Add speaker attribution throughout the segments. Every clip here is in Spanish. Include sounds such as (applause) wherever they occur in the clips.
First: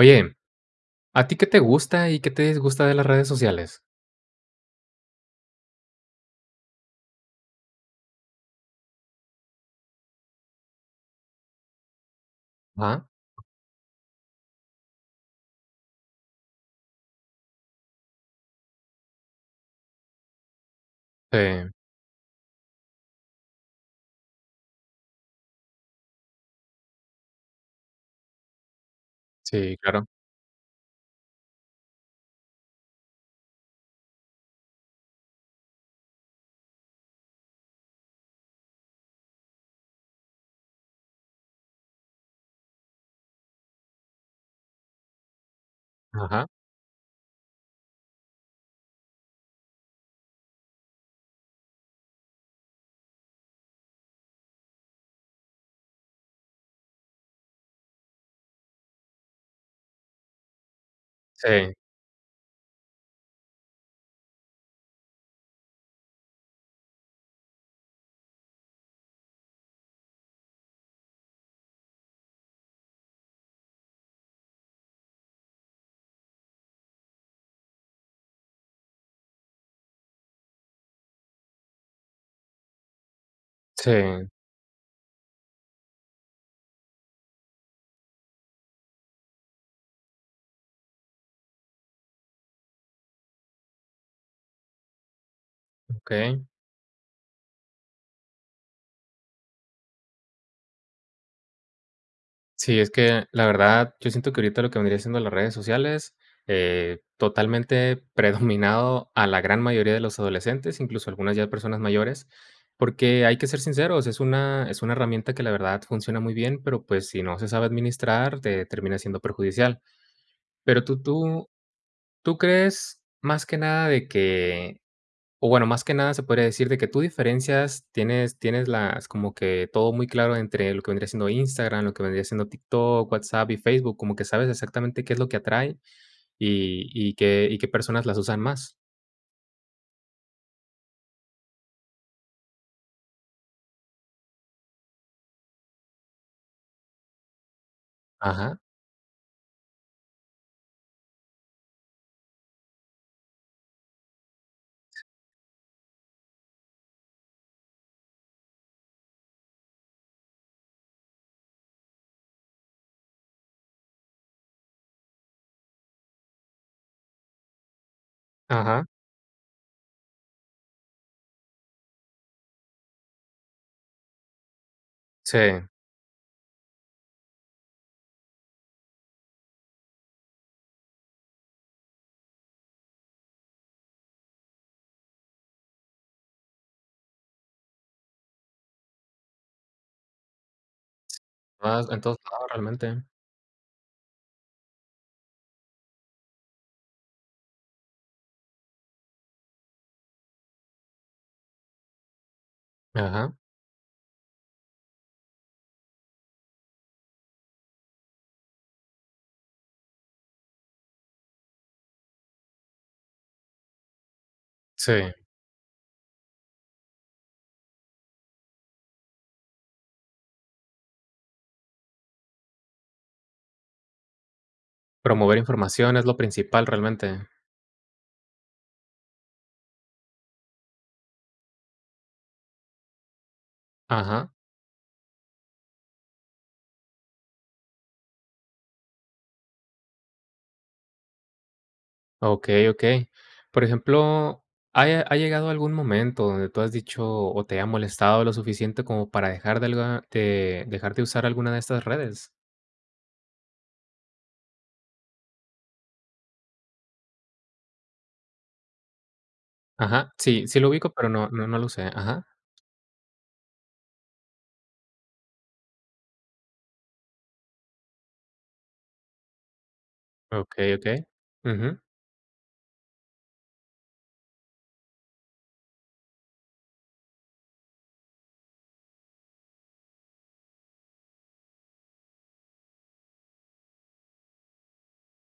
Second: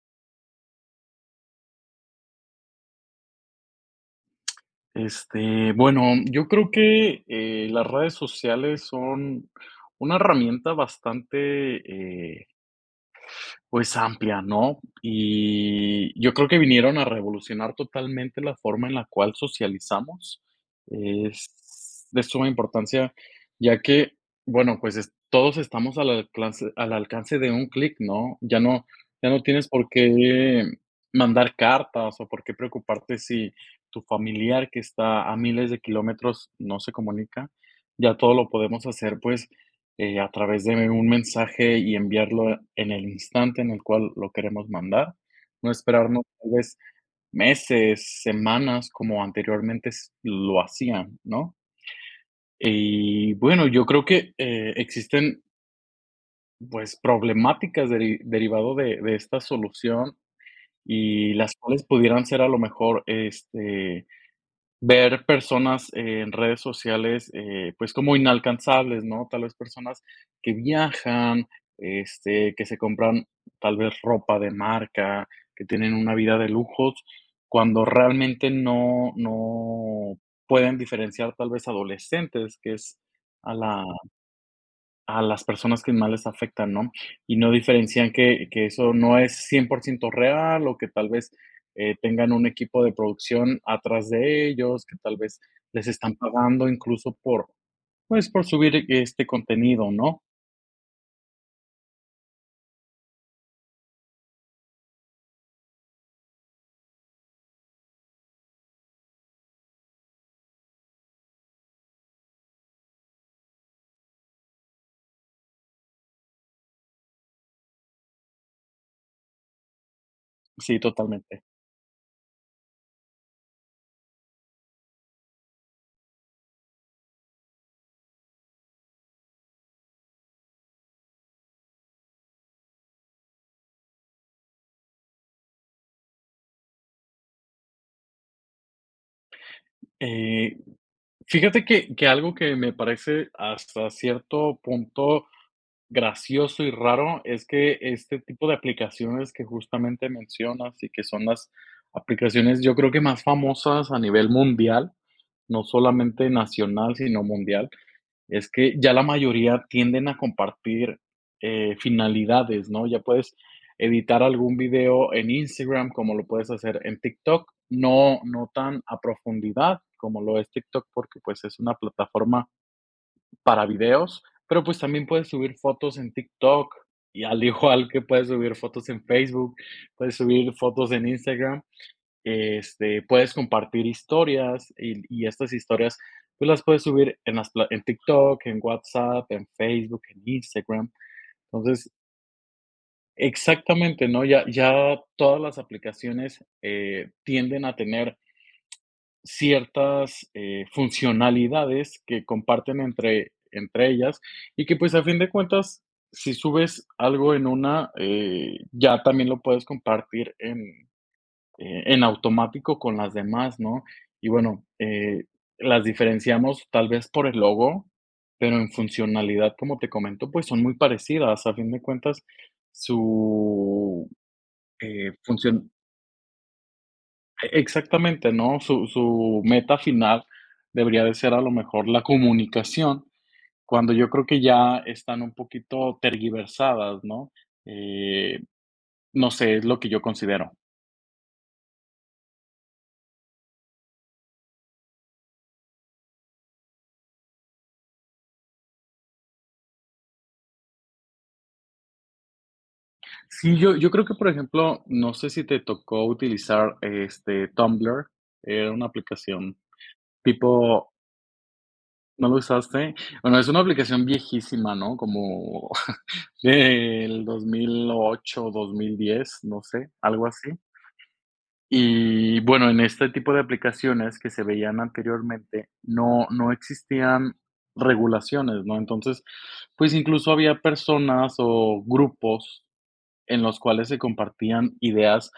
Speaker 1: Oye, ¿a ti qué te gusta, y qué te disgusta de las redes sociales?
Speaker 2: Este, bueno, mm, yo creo que, eh, las redes sociales son una herramienta bastante, eh
Speaker 1: Ajá.
Speaker 2: pues, amplia, ¿no? Y yo creo que vinieron a revolucionar totalmente la forma en la cual socializamos.
Speaker 1: Sí.
Speaker 2: Es de suma importancia, ya que, bueno, pues es todos estamos al alclance al alcance de un clic, ¿no? Ya no ya no tienes
Speaker 1: Sí,
Speaker 2: por
Speaker 1: claro.
Speaker 2: qué mandar cartas, o, por qué preocuparte si tu familiar, que está a miles de kilómetros, no se comunica. Ya todo lo podemos hacer, pues, eh, a través de un mensaje, y enviarlo en el instante en el cual lo queremos mandar, no esperarnos
Speaker 1: Ajá.
Speaker 2: tal vez meses, semanas, como anteriormente s lo hacían, ¿no? Y bueno, yo creo que, eh, existen pues, problemáticas deri derivado de de esta solución, y las
Speaker 1: Sí.
Speaker 2: cuales pudieran ser, a lo mejor, este, ver personas en redes sociales, eh, pues, como inalcanzables, ¿no? Tal vez personas que viajan, este, que se compran tal vez ropa de marca, que tienen una vida de lujos, cuando realmente no no pueden diferenciar tal vez adolescentes, que es a la
Speaker 1: Sí.
Speaker 2: a las personas que más les afectan, ¿no? Y no diferencian que que eso no es 100% real, o que tal vez, eh, tengan un equipo de producción atrás de ellos, que tal vez les están
Speaker 1: Okey.
Speaker 2: pagando, incluso por, pues, por subir este contenido, ¿no?
Speaker 1: Sí, es que, la verdad, yo siento que ahorita lo que vendría siendo las redes sociales, eh, totalmente predominado a la gran mayoría de los adolescentes, incluso, algunas ya personas mayores. Porque hay que ser sinceros, es una es una herramienta que, la verdad, funciona muy bien, pero, pues, si no se sabe administrar, te termina siendo perjudicial.
Speaker 2: Sí,
Speaker 1: Pero, tú
Speaker 2: totalmente.
Speaker 1: tú tú crees, más que nada, de que o, bueno, más que nada se podría decir, de que tú diferencias tienes tienes las como que todo muy claro entre lo que vendría siendo Instagram, lo que vendría siendo TikTok, WhatsApp y Facebook, como que sabes exactamente qué es lo que atrae, y y qué y qué personas las usan más.
Speaker 2: Eh, fíjate que que algo que me parece, hasta cierto punto, gracioso y raro, es que este tipo de
Speaker 1: Ajá.
Speaker 2: aplicaciones que justamente mencionas, y que son las aplicaciones, yo creo que más famosas a nivel mundial, no solamente nacional, sino mundial, es que ya la mayoría tienden a compartir, eh, finalidades, ¿no? Ya puedes editar algún video en Instagram, como lo puedes hacer en TikTok. No no tan
Speaker 1: Ajá.
Speaker 2: a profundidad como lo es TikTok, porque, pues, es una plataforma para videos. Pero, pues, también puedes subir
Speaker 1: Sí.
Speaker 2: fotos en TikTok, y al igual que puedes subir fotos en Facebook, puedes subir fotos en Instagram, este, puedes compartir historias. Y l y estas historias tú las puedes subir en las pla en TikTok, en WhatsApp, en Facebook, en Instagram,
Speaker 1: Mas,
Speaker 2: entonces
Speaker 1: entonces (unintelligible) realmente.
Speaker 2: Exactamente, ¿no? Ya ya todas las aplicaciones, eh, tienden a tener Ciertas, eh, funcionalidades que comparten entre
Speaker 1: Ajá.
Speaker 2: entre ellas, y que, pues, a fin de cuentas, si subes algo en una, eh, ya también lo puedes compartir en, eh, en automático con las demás, ¿no? Y, bueno,
Speaker 1: Sí.
Speaker 2: eh, las diferenciamos tal vez por el logo, pero, en funcionalidad, como te comento, pues, son muy parecidas. A fin de cuentas, su, eh,
Speaker 1: Promover
Speaker 2: función.
Speaker 1: información es lo principal realmente.
Speaker 2: E exactamente, ¿no? Su su meta final debería de ser a lo mejor la comunicación, cuando yo creo
Speaker 1: Ajá.
Speaker 2: que ya están un poquito tergiversadas, ¿no? Eh, no sé, es lo que yo considero.
Speaker 1: Ah, okey, okey. Por ejemplo, ¿ha ya ha llegado a algún momento donde tú has dicho, o, te ha molestado lo suficiente como para dejar de algo te de dejar de usar alguna de estas redes?
Speaker 2: Sí, yo yo creo que, por ejemplo, no sé si te tocó utilizar, este, Tumblr, era una aplicación
Speaker 1: Ajá, sí, sí lo
Speaker 2: tipo
Speaker 1: ubico, pero no, no lo usé Ajá.
Speaker 2: ¿no lo usaste? Bueno, es una aplicación viejísima, ¿no? Como (chuckles) del 2008, 2010, no sé, algo así.
Speaker 1: Okey, okey. Ujú.
Speaker 2: Y bueno, en este tipo de aplicaciones que se veían anteriormente, no no existían regulaciones, ¿no? Entonces, pues, incluso, había personas o grupos en los cuales se compartían ideas,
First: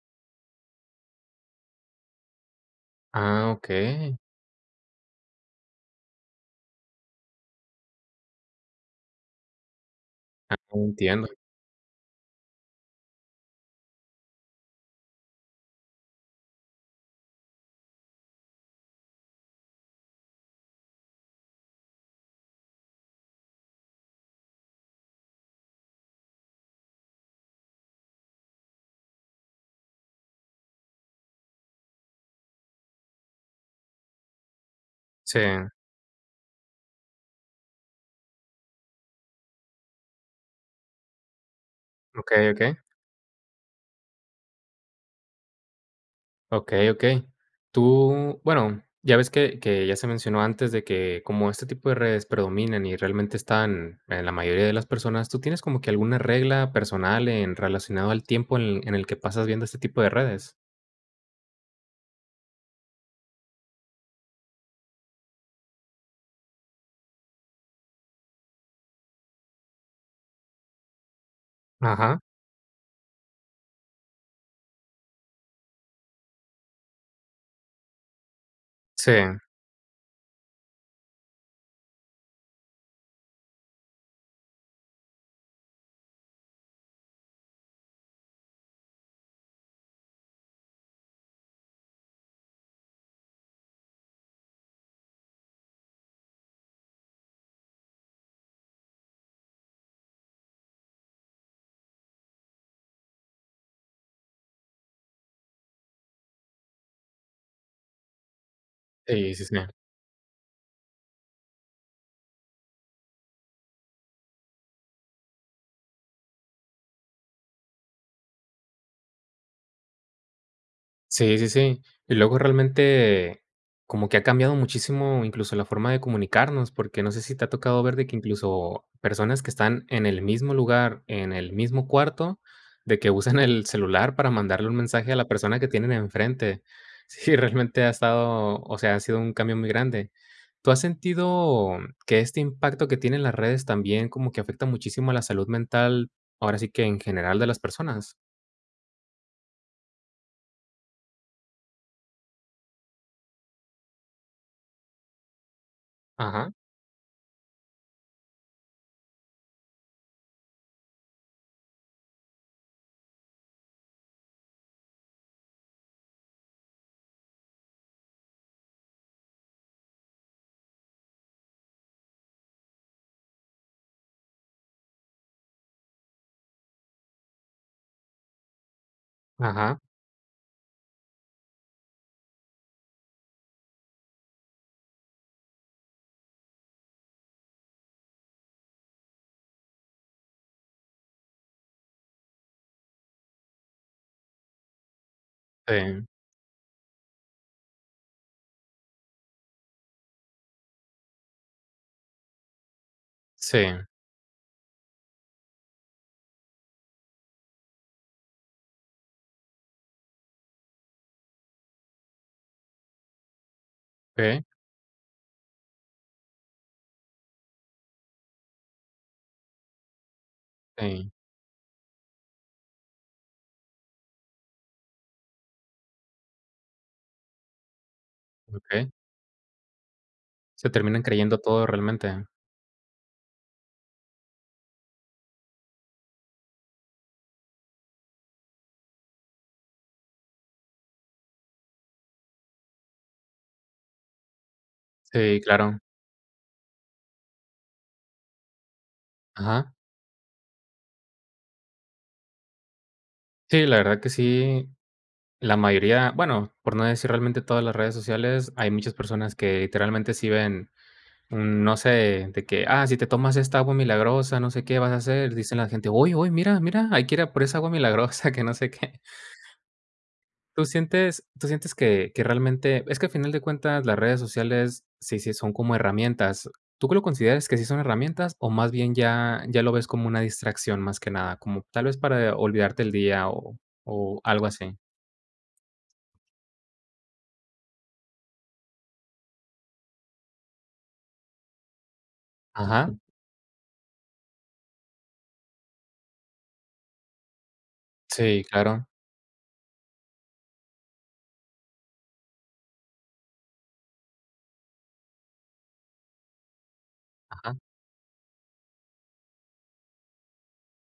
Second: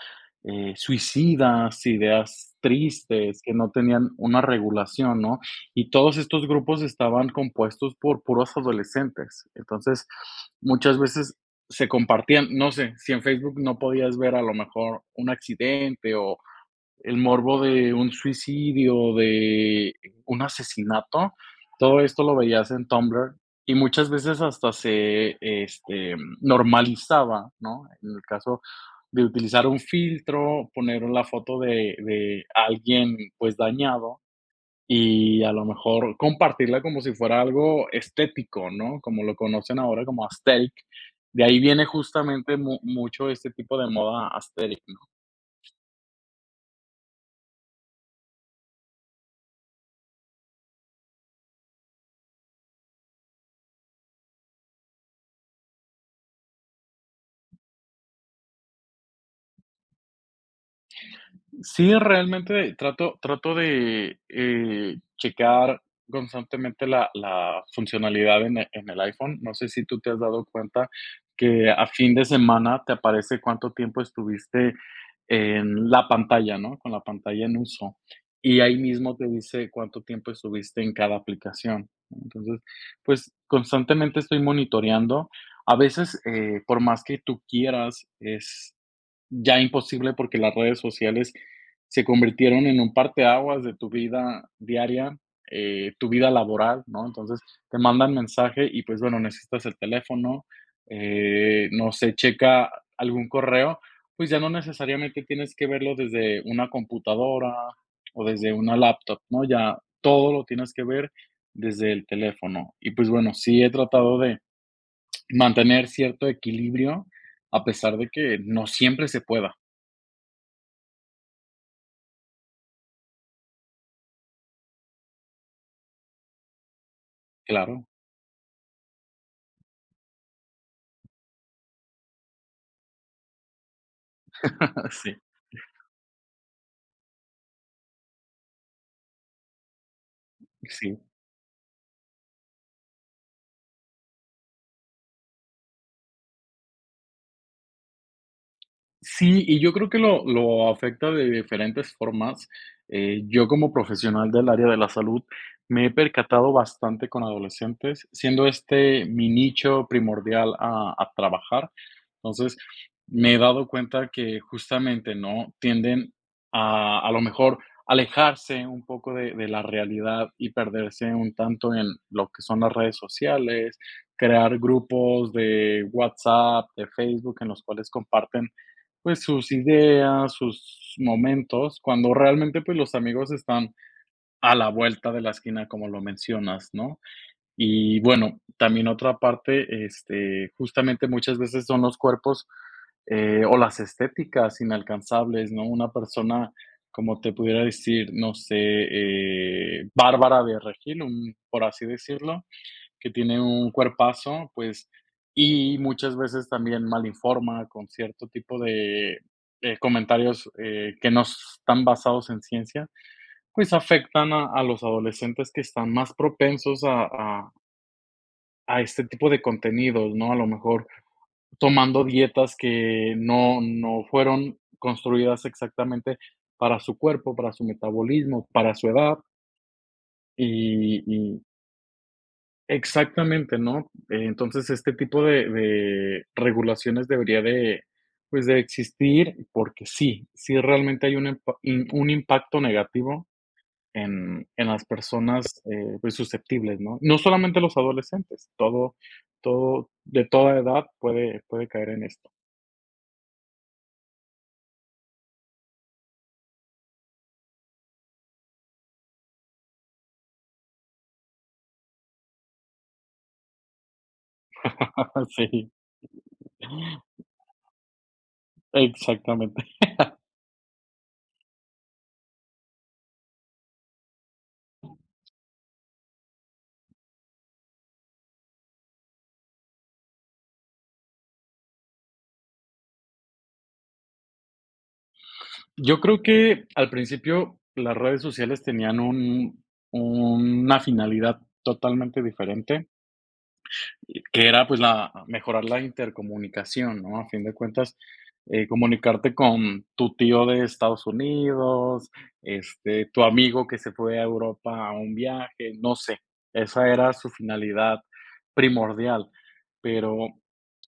Speaker 2: eh, suicidas, ideas tristes,
Speaker 1: Ah,
Speaker 2: que no tenían
Speaker 1: okey.
Speaker 2: una regulación, ¿no? Y todos estos grupos estaban compuestos por puros adolescentes. Entonces,
Speaker 1: Ah,
Speaker 2: muchas
Speaker 1: entiendo.
Speaker 2: veces se compartían, no sé, si en Facebook no podías ver a lo mejor un accidente o el morbo de un suicidio, de, eh, un asesinato. Todo esto lo veías en Tumblr, y muchas veces hasta se este, mm, normalizaba, ¿no? En el caso de utilizar un filtro, poner la foto de de alguien, pues, dañado.
Speaker 1: Sí.
Speaker 2: Y a lo mejor compartirla como si fuera algo estético, ¿no? Como lo conocen ahora como aesthetic. De ahí viene
Speaker 1: Okey,
Speaker 2: justamente mu
Speaker 1: okey.
Speaker 2: mucho este tipo de moda aesthetic.
Speaker 1: Okey, okey. Tú, bueno, ya ves que que ya se mencionó antes, de que como este tipo de redes predominan, y realmente están en la mayoría de las personas, ¿tú tienes como que alguna regla personal en relacionado al tiempo en el en el que pasas viendo este tipo de redes?
Speaker 2: Sí, realmente trato trato de, eh, checar constantemente la la funcionalidad en el en el iPhone. No sé si tú te has dado cuenta que a fin
Speaker 1: Ajá.
Speaker 2: de semana te aparece cuánto tiempo estuviste en la pantalla, ¿no? Con la pantalla en uso. Y ahí mismo te
Speaker 1: Sí.
Speaker 2: dice cuánto tiempo estuviste en cada aplicación. Entonces, pues, constantemente estoy monitoreando. A veces, eh, por más que tú quieras, es ya imposible, porque las redes sociales se convirtieron en un parteaguas de tu vida diaria, eh, tu vida laboral, ¿no? Entonces, te mandan mensaje y, pues, bueno, necesitas el teléfono, eh, no sé, checa algún correo, pues, ya no necesariamente tienes que verlo desde una computadora o desde una laptop,
Speaker 1: Sí,
Speaker 2: ¿no?
Speaker 1: sí, sí.
Speaker 2: Ya todo lo tienes que ver desde el teléfono. Y, pues bueno, sí he tratado de mantener cierto equilibrio, a pesar de que no siempre se pueda.
Speaker 1: Sí, sí, sí. Y luego, realmente, como que ha cambiado muchísimo, incluso, la forma de comunicarnos, porque no sé si te ha tocado
Speaker 2: Claro.
Speaker 1: ver de que, incluso, personas que están en el mismo lugar, en el mismo cuarto, de que usan (chuckles) el celular para mandarle un
Speaker 2: (laughs)
Speaker 1: mensaje
Speaker 2: Sí.
Speaker 1: a la persona que tienen enfrente. Sí, realmente ha estado o sea, ha sido un cambio muy grande.
Speaker 2: Y
Speaker 1: ¿Tú has
Speaker 2: sí.
Speaker 1: sentido, mm, que este impacto que tienen las redes, también, como que afecta muchísimo a la salud mental, ahora sí que en general de las personas?
Speaker 2: Sí, y yo creo que lo lo afecta de diferentes formas. Eh, yo, como profesional del área de la salud, me he percatado
Speaker 1: Ajá.
Speaker 2: bastante con adolescentes, siendo este mi nicho primordial a a trabajar. Entonces, me he dado cuenta que justamente, ¿no?, tienden a a lo mejor, a alejarse un poco de de la realidad, y perderse un tanto en lo que son las redes sociales. Crear grupos de WhatsApp, de Facebook, en los cuales comparten, pues, sus
Speaker 1: Ajá.
Speaker 2: ideas, sus momentos, cuando realmente, pues, los amigos están a la vuelta de la esquina, como lo mencionas, ¿no? Y bueno, también otra parte, este, justamente, muchas veces son los cuerpos, eh, o las estéticas inalcanzables, ¿no? Una
Speaker 1: Em.
Speaker 2: persona, como te pudiera decir, no sé, eh, Bárbara de Regil, un por así decirlo, que tiene un
Speaker 1: Sí.
Speaker 2: cuerpazo, pues, y muchas veces también mal informa con cierto tipo de de comentarios, eh, que no s están basados en ciencia, pues, afectan
Speaker 1: Sí.
Speaker 2: a a los adolescentes que están más propensos a a a este tipo de contenidos, ¿no? A lo mejor
Speaker 1: Ey.
Speaker 2: tomando dietas que no no fueron construidas exactamente para su cuerpo, para su metabolismo, para su
Speaker 1: Okey.
Speaker 2: edad.
Speaker 1: ¿Se terminan
Speaker 2: Y
Speaker 1: creyendo
Speaker 2: y.
Speaker 1: todo realmente?
Speaker 2: Exactamente, ¿no? Entonces, este tipo de de regulaciones debería de, pues, de existir, porque sí, sí realmente hay un empa im un impacto negativo en en las
Speaker 1: Sí,
Speaker 2: personas,
Speaker 1: claro.
Speaker 2: eh, pues, susceptibles, ¿no? No solamente los adolescentes, todo
Speaker 1: Ajá.
Speaker 2: todo de toda edad puede puede caer en esto.
Speaker 1: Sí, la verdad que sí. La mayoría, bueno, por no decir realmente todas las redes sociales, hay muchas personas que, literalmente, sí ven, mm, no sé, de que, ah, si te tomas esta agua milagrosa, no sé qué vas a hacer, dicen la
Speaker 2: Sí.
Speaker 1: gente, ¡oy, oy! Mira, mira, hay que ir a por esa agua milagrosa que no sé qué.
Speaker 2: Exactamente (chuckles)
Speaker 1: Tú sientes tú sientes que que realmente es que al final de cuentas, las redes sociales sí, sí son como herramientas, ¿tú que lo consideras que sí son herramientas? o más bien ya ya lo ves como una distracción más que nada, como tal vez para olvidarte del día o o algo así.
Speaker 2: Yo creo que, al principio, las redes sociales tenían un una finalidad totalmente diferente.
Speaker 1: Ajá.
Speaker 2: Y que era, pues, la mejorar la intercomunicación, ¿no?, a fin de cuentas,
Speaker 1: Sí,
Speaker 2: eh,
Speaker 1: claro.
Speaker 2: comunicarte con tu tío de Estados Unidos, este, tu amigo que se fue a Europa a un viaje, no sé, esa era su
Speaker 1: Ajá.
Speaker 2: finalidad primordial. Pero,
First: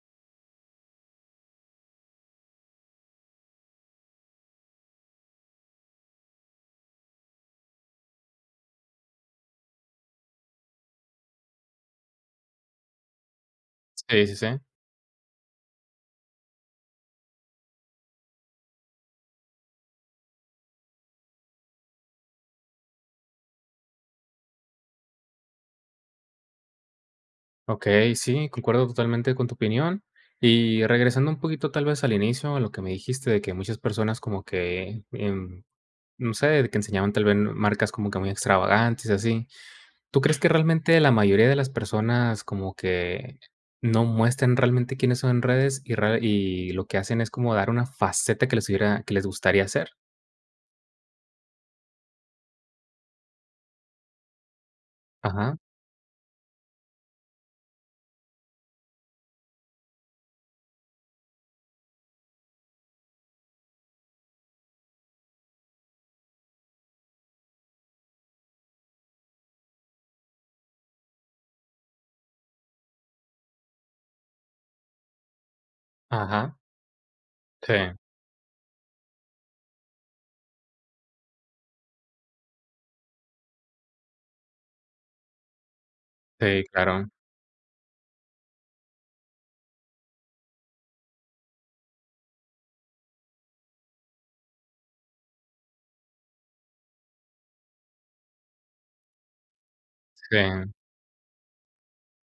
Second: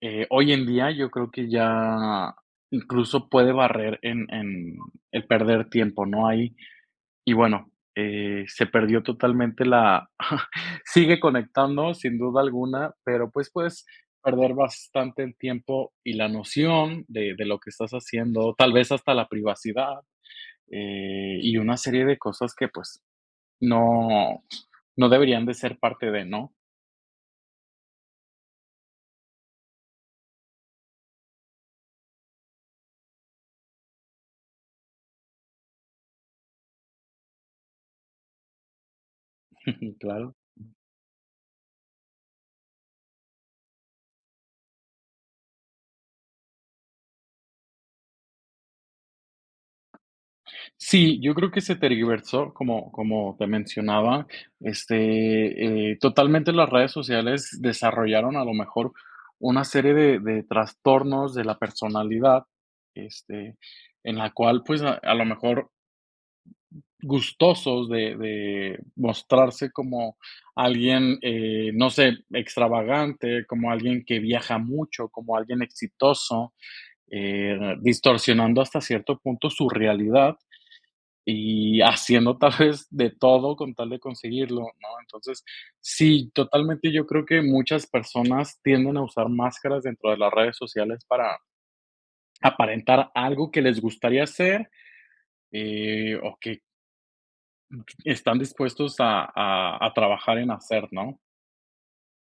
Speaker 2: eh, hoy en día, yo creo que ya incluso puede barrer en en el perder tiempo, ¿no?, ahí. Y bueno, eh, se perdió totalmente la (chuckles) sigue conectando, sin duda alguna, pero, pues, puedes
Speaker 1: Sí, sí,
Speaker 2: perder
Speaker 1: sí.
Speaker 2: bastante el tiempo y la noción de de lo que estás haciendo, tal vez hasta la privacidad, eh, y una serie de cosas que, pues, no no deberían de ser parte de, ¿no?
Speaker 1: Okey, sí, concuerdo totalmente con tu opinión. Y regresando un poquito, tal vez, al inicio, a lo que me dijiste, de que muchas personas como que, em, no sé, que enseñaban tal vez marcas como que muy extravagantes, y así.
Speaker 2: (chuckles)
Speaker 1: ¿Tú
Speaker 2: Claro.
Speaker 1: crees que realmente la mayoría de las personas como que no muestran realmente quiénes son en redes, y rede y lo que hacen es como dar una faceta que les hubiera que les gustaría ser?
Speaker 2: Sí, yo creo que se tergiversó, como como te mencionaba,
Speaker 1: Ajá.
Speaker 2: este, eh, totalmente las redes sociales desarrollaron, a lo mejor, una serie de de trastornos de la personalidad, este, en la cual, pues, a a lo mejor gustosos de de mostrarse como alguien, eh, no sé, extravagante, como alguien que viaja mucho, como alguien exitoso,
Speaker 1: Ajá.
Speaker 2: eh,
Speaker 1: Sí.
Speaker 2: distorsionando hasta cierto punto su realidad. Y haciendo, (chuckles) tal vez, de todo con tal de conseguirlo, ¿no? Entonces, sí,
Speaker 1: Sí,
Speaker 2: totalmente yo
Speaker 1: claro.
Speaker 2: creo que muchas personas tienden a usar máscaras dentro de las redes sociales para aparentar algo que les gustaría ser. Eh, o, que (unintelligible) Están dispuestos a a a trabajar en
Speaker 1: Sí.
Speaker 2: hacer, ¿no?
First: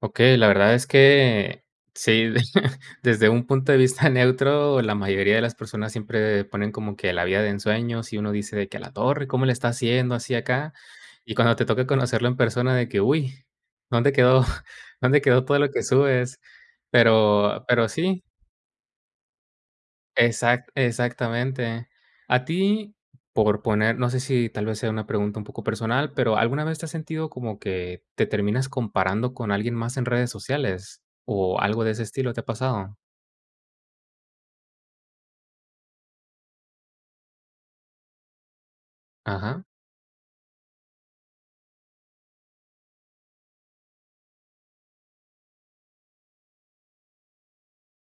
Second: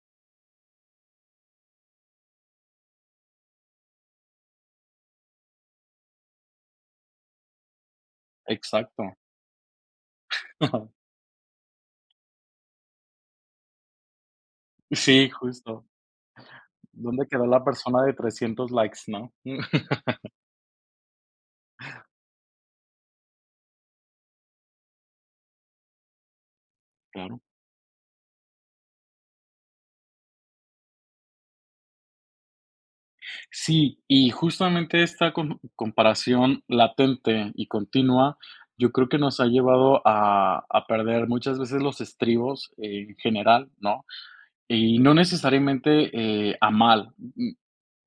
Speaker 1: Okey, la verdad es que sí, (chuckles) desde un punto de vista neutro, la mayoría de las personas siempre ponen como que la vida de ensueños y uno dice de que a la
Speaker 2: Exacto.
Speaker 1: torre, ¿cómo le está haciendo así acá?
Speaker 2: (chuckles)
Speaker 1: Y cuando te toca conocerlo en persona, de que, uy, ¿dónde quedó dónde
Speaker 2: Sí,
Speaker 1: quedó todo lo que
Speaker 2: justo,
Speaker 1: subes?
Speaker 2: ¿dónde quedó la
Speaker 1: Pero pero
Speaker 2: persona de
Speaker 1: sí.
Speaker 2: 300 likes, no? (chuckles)
Speaker 1: Exac exactamente. A ti, por poner no sé si tal vez sea una pregunta un poco personal, pero ¿alguna vez te has sentido
Speaker 2: Claro.
Speaker 1: como que te terminas comparando con alguien más en redes sociales o algo de ese estilo te ha pasado?
Speaker 2: Sí, y justamente esta com comparación latente y continua, yo creo que nos ha
Speaker 1: Ajá.
Speaker 2: llevado a a perder muchas veces los estribos en general, ¿no? Y no necesariamente, eh, a mal. Mm,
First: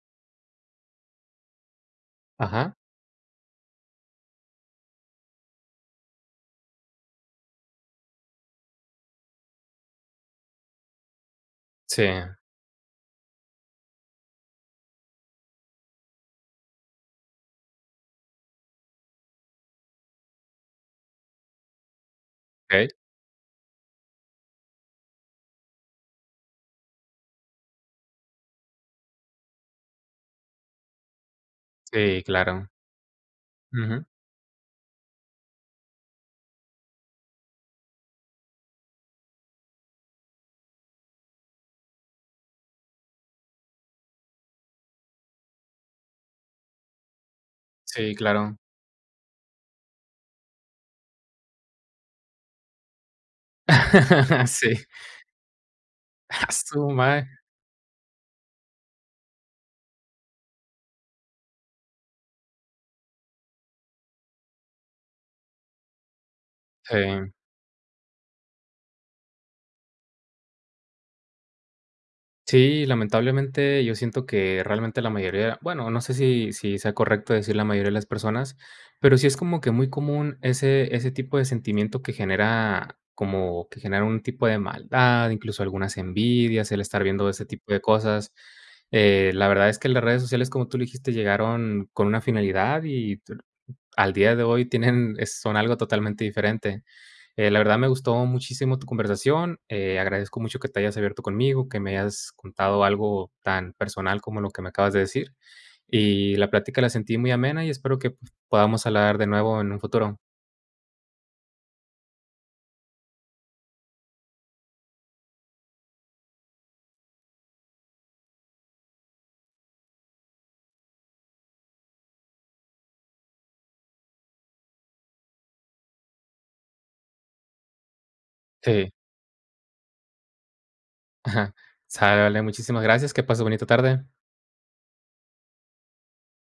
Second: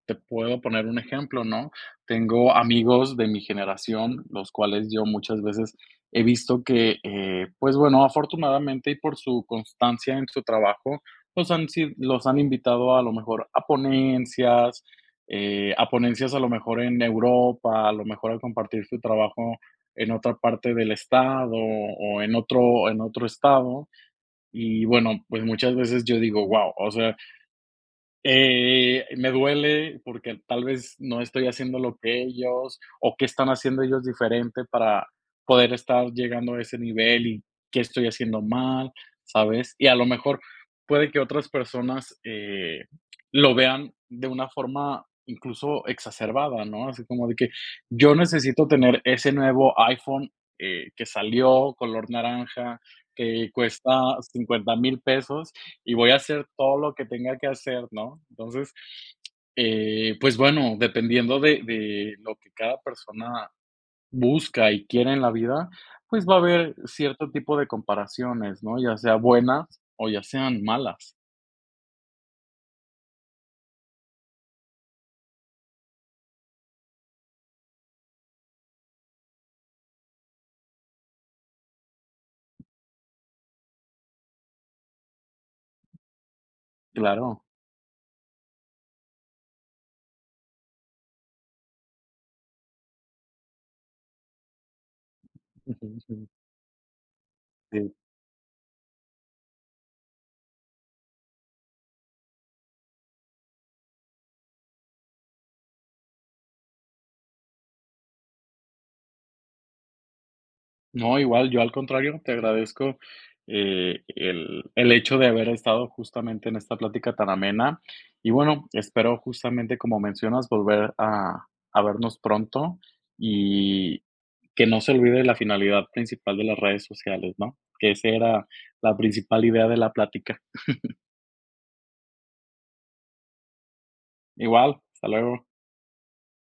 Speaker 2: te puedo poner un ejemplo, ¿no? Tengo
Speaker 1: Ajá.
Speaker 2: amigos de mi generación, los cuales yo muchas veces he visto que, eh, pues bueno, afortunadamente y por su constancia en su trabajo, los han sí
Speaker 1: Sí.
Speaker 2: los han invitado, a lo mejor, a ponencias, eh, a ponencias a lo mejor en Europa, a lo mejor a compartir su trabajo en otra parte del estado, o en otro
Speaker 1: Okey.
Speaker 2: en otro estado. Y bueno, pues, muchas veces yo digo, guau, o sea, eh, me duele porque al tal vez no estoy haciendo lo que
Speaker 1: Sí, claro.
Speaker 2: ellos, o, ¿qué están haciendo
Speaker 1: Ujú.
Speaker 2: ellos diferente para poder estar llegando a ese nivel? Y, ¿qué estoy haciendo mal? ¿Sabes? Y a lo mejor, puede que otras personas, eh, lo vean de una forma, incluso, exacerbada, ¿no? Así como de que:
Speaker 1: Sí,
Speaker 2: "Yo
Speaker 1: claro.
Speaker 2: necesito tener ese nuevo iPhone, eh, que salió color naranja, que cuesta
Speaker 1: (laughs)
Speaker 2: cincuenta
Speaker 1: Sí.
Speaker 2: mil pesos. Y voy a
Speaker 1: ¡Ah,
Speaker 2: hacer todo
Speaker 1: su
Speaker 2: lo que
Speaker 1: madre!
Speaker 2: tenga que hacer", ¿no? Entonces, eh, pues bueno, dependiendo de de lo que cada persona busca y quiere en la vida, pues va a haber cierto
Speaker 1: Sí.
Speaker 2: tipo de comparaciones, ¿no? Ya sea buenas o ya sean malas.
Speaker 1: Sí, lamentablemente, yo siento que realmente la mayoría bueno, no sé, si si sea correcto decir la mayoría de las personas, pero sí es como que muy común ese ese tipo de sentimiento que genera como que genera un tipo de maldad, incluso, algunas envidias, el estar viendo
Speaker 2: Claro.
Speaker 1: ese tipo de cosas. Eh, la verdad es que las redes sociales, como tú lo dijiste, llegaron con una finalidad, y t al día de hoy tienen es son algo totalmente
Speaker 2: (unintelligible)
Speaker 1: diferente. Eh, la verdad, me
Speaker 2: En
Speaker 1: gustó muchísimo tu conversación, eh, agradezco mucho que te hayas abierto conmigo, que me hayas contado algo tan personal como lo que me acabas de decir. Y la plática la sentí muy amena, y espero que, pues, podamos hablar de nuevo en un futuro.
Speaker 2: No, igual. Yo, al contrario, te agradezco, eh, el el hecho de haber estado justamente en esta plática tan amena. Y bueno, espero, justamente como mencionas, volver a a vernos pronto, y que no se olvide la finalidad principal de las redes sociales, ¿no? Que ese era
Speaker 1: Si.
Speaker 2: la principal idea de la plática. (chuckles)
Speaker 1: ¡Ajá! sale, muchísimas gracias, que pases bonita tarde.
Speaker 2: Igual, hasta luego.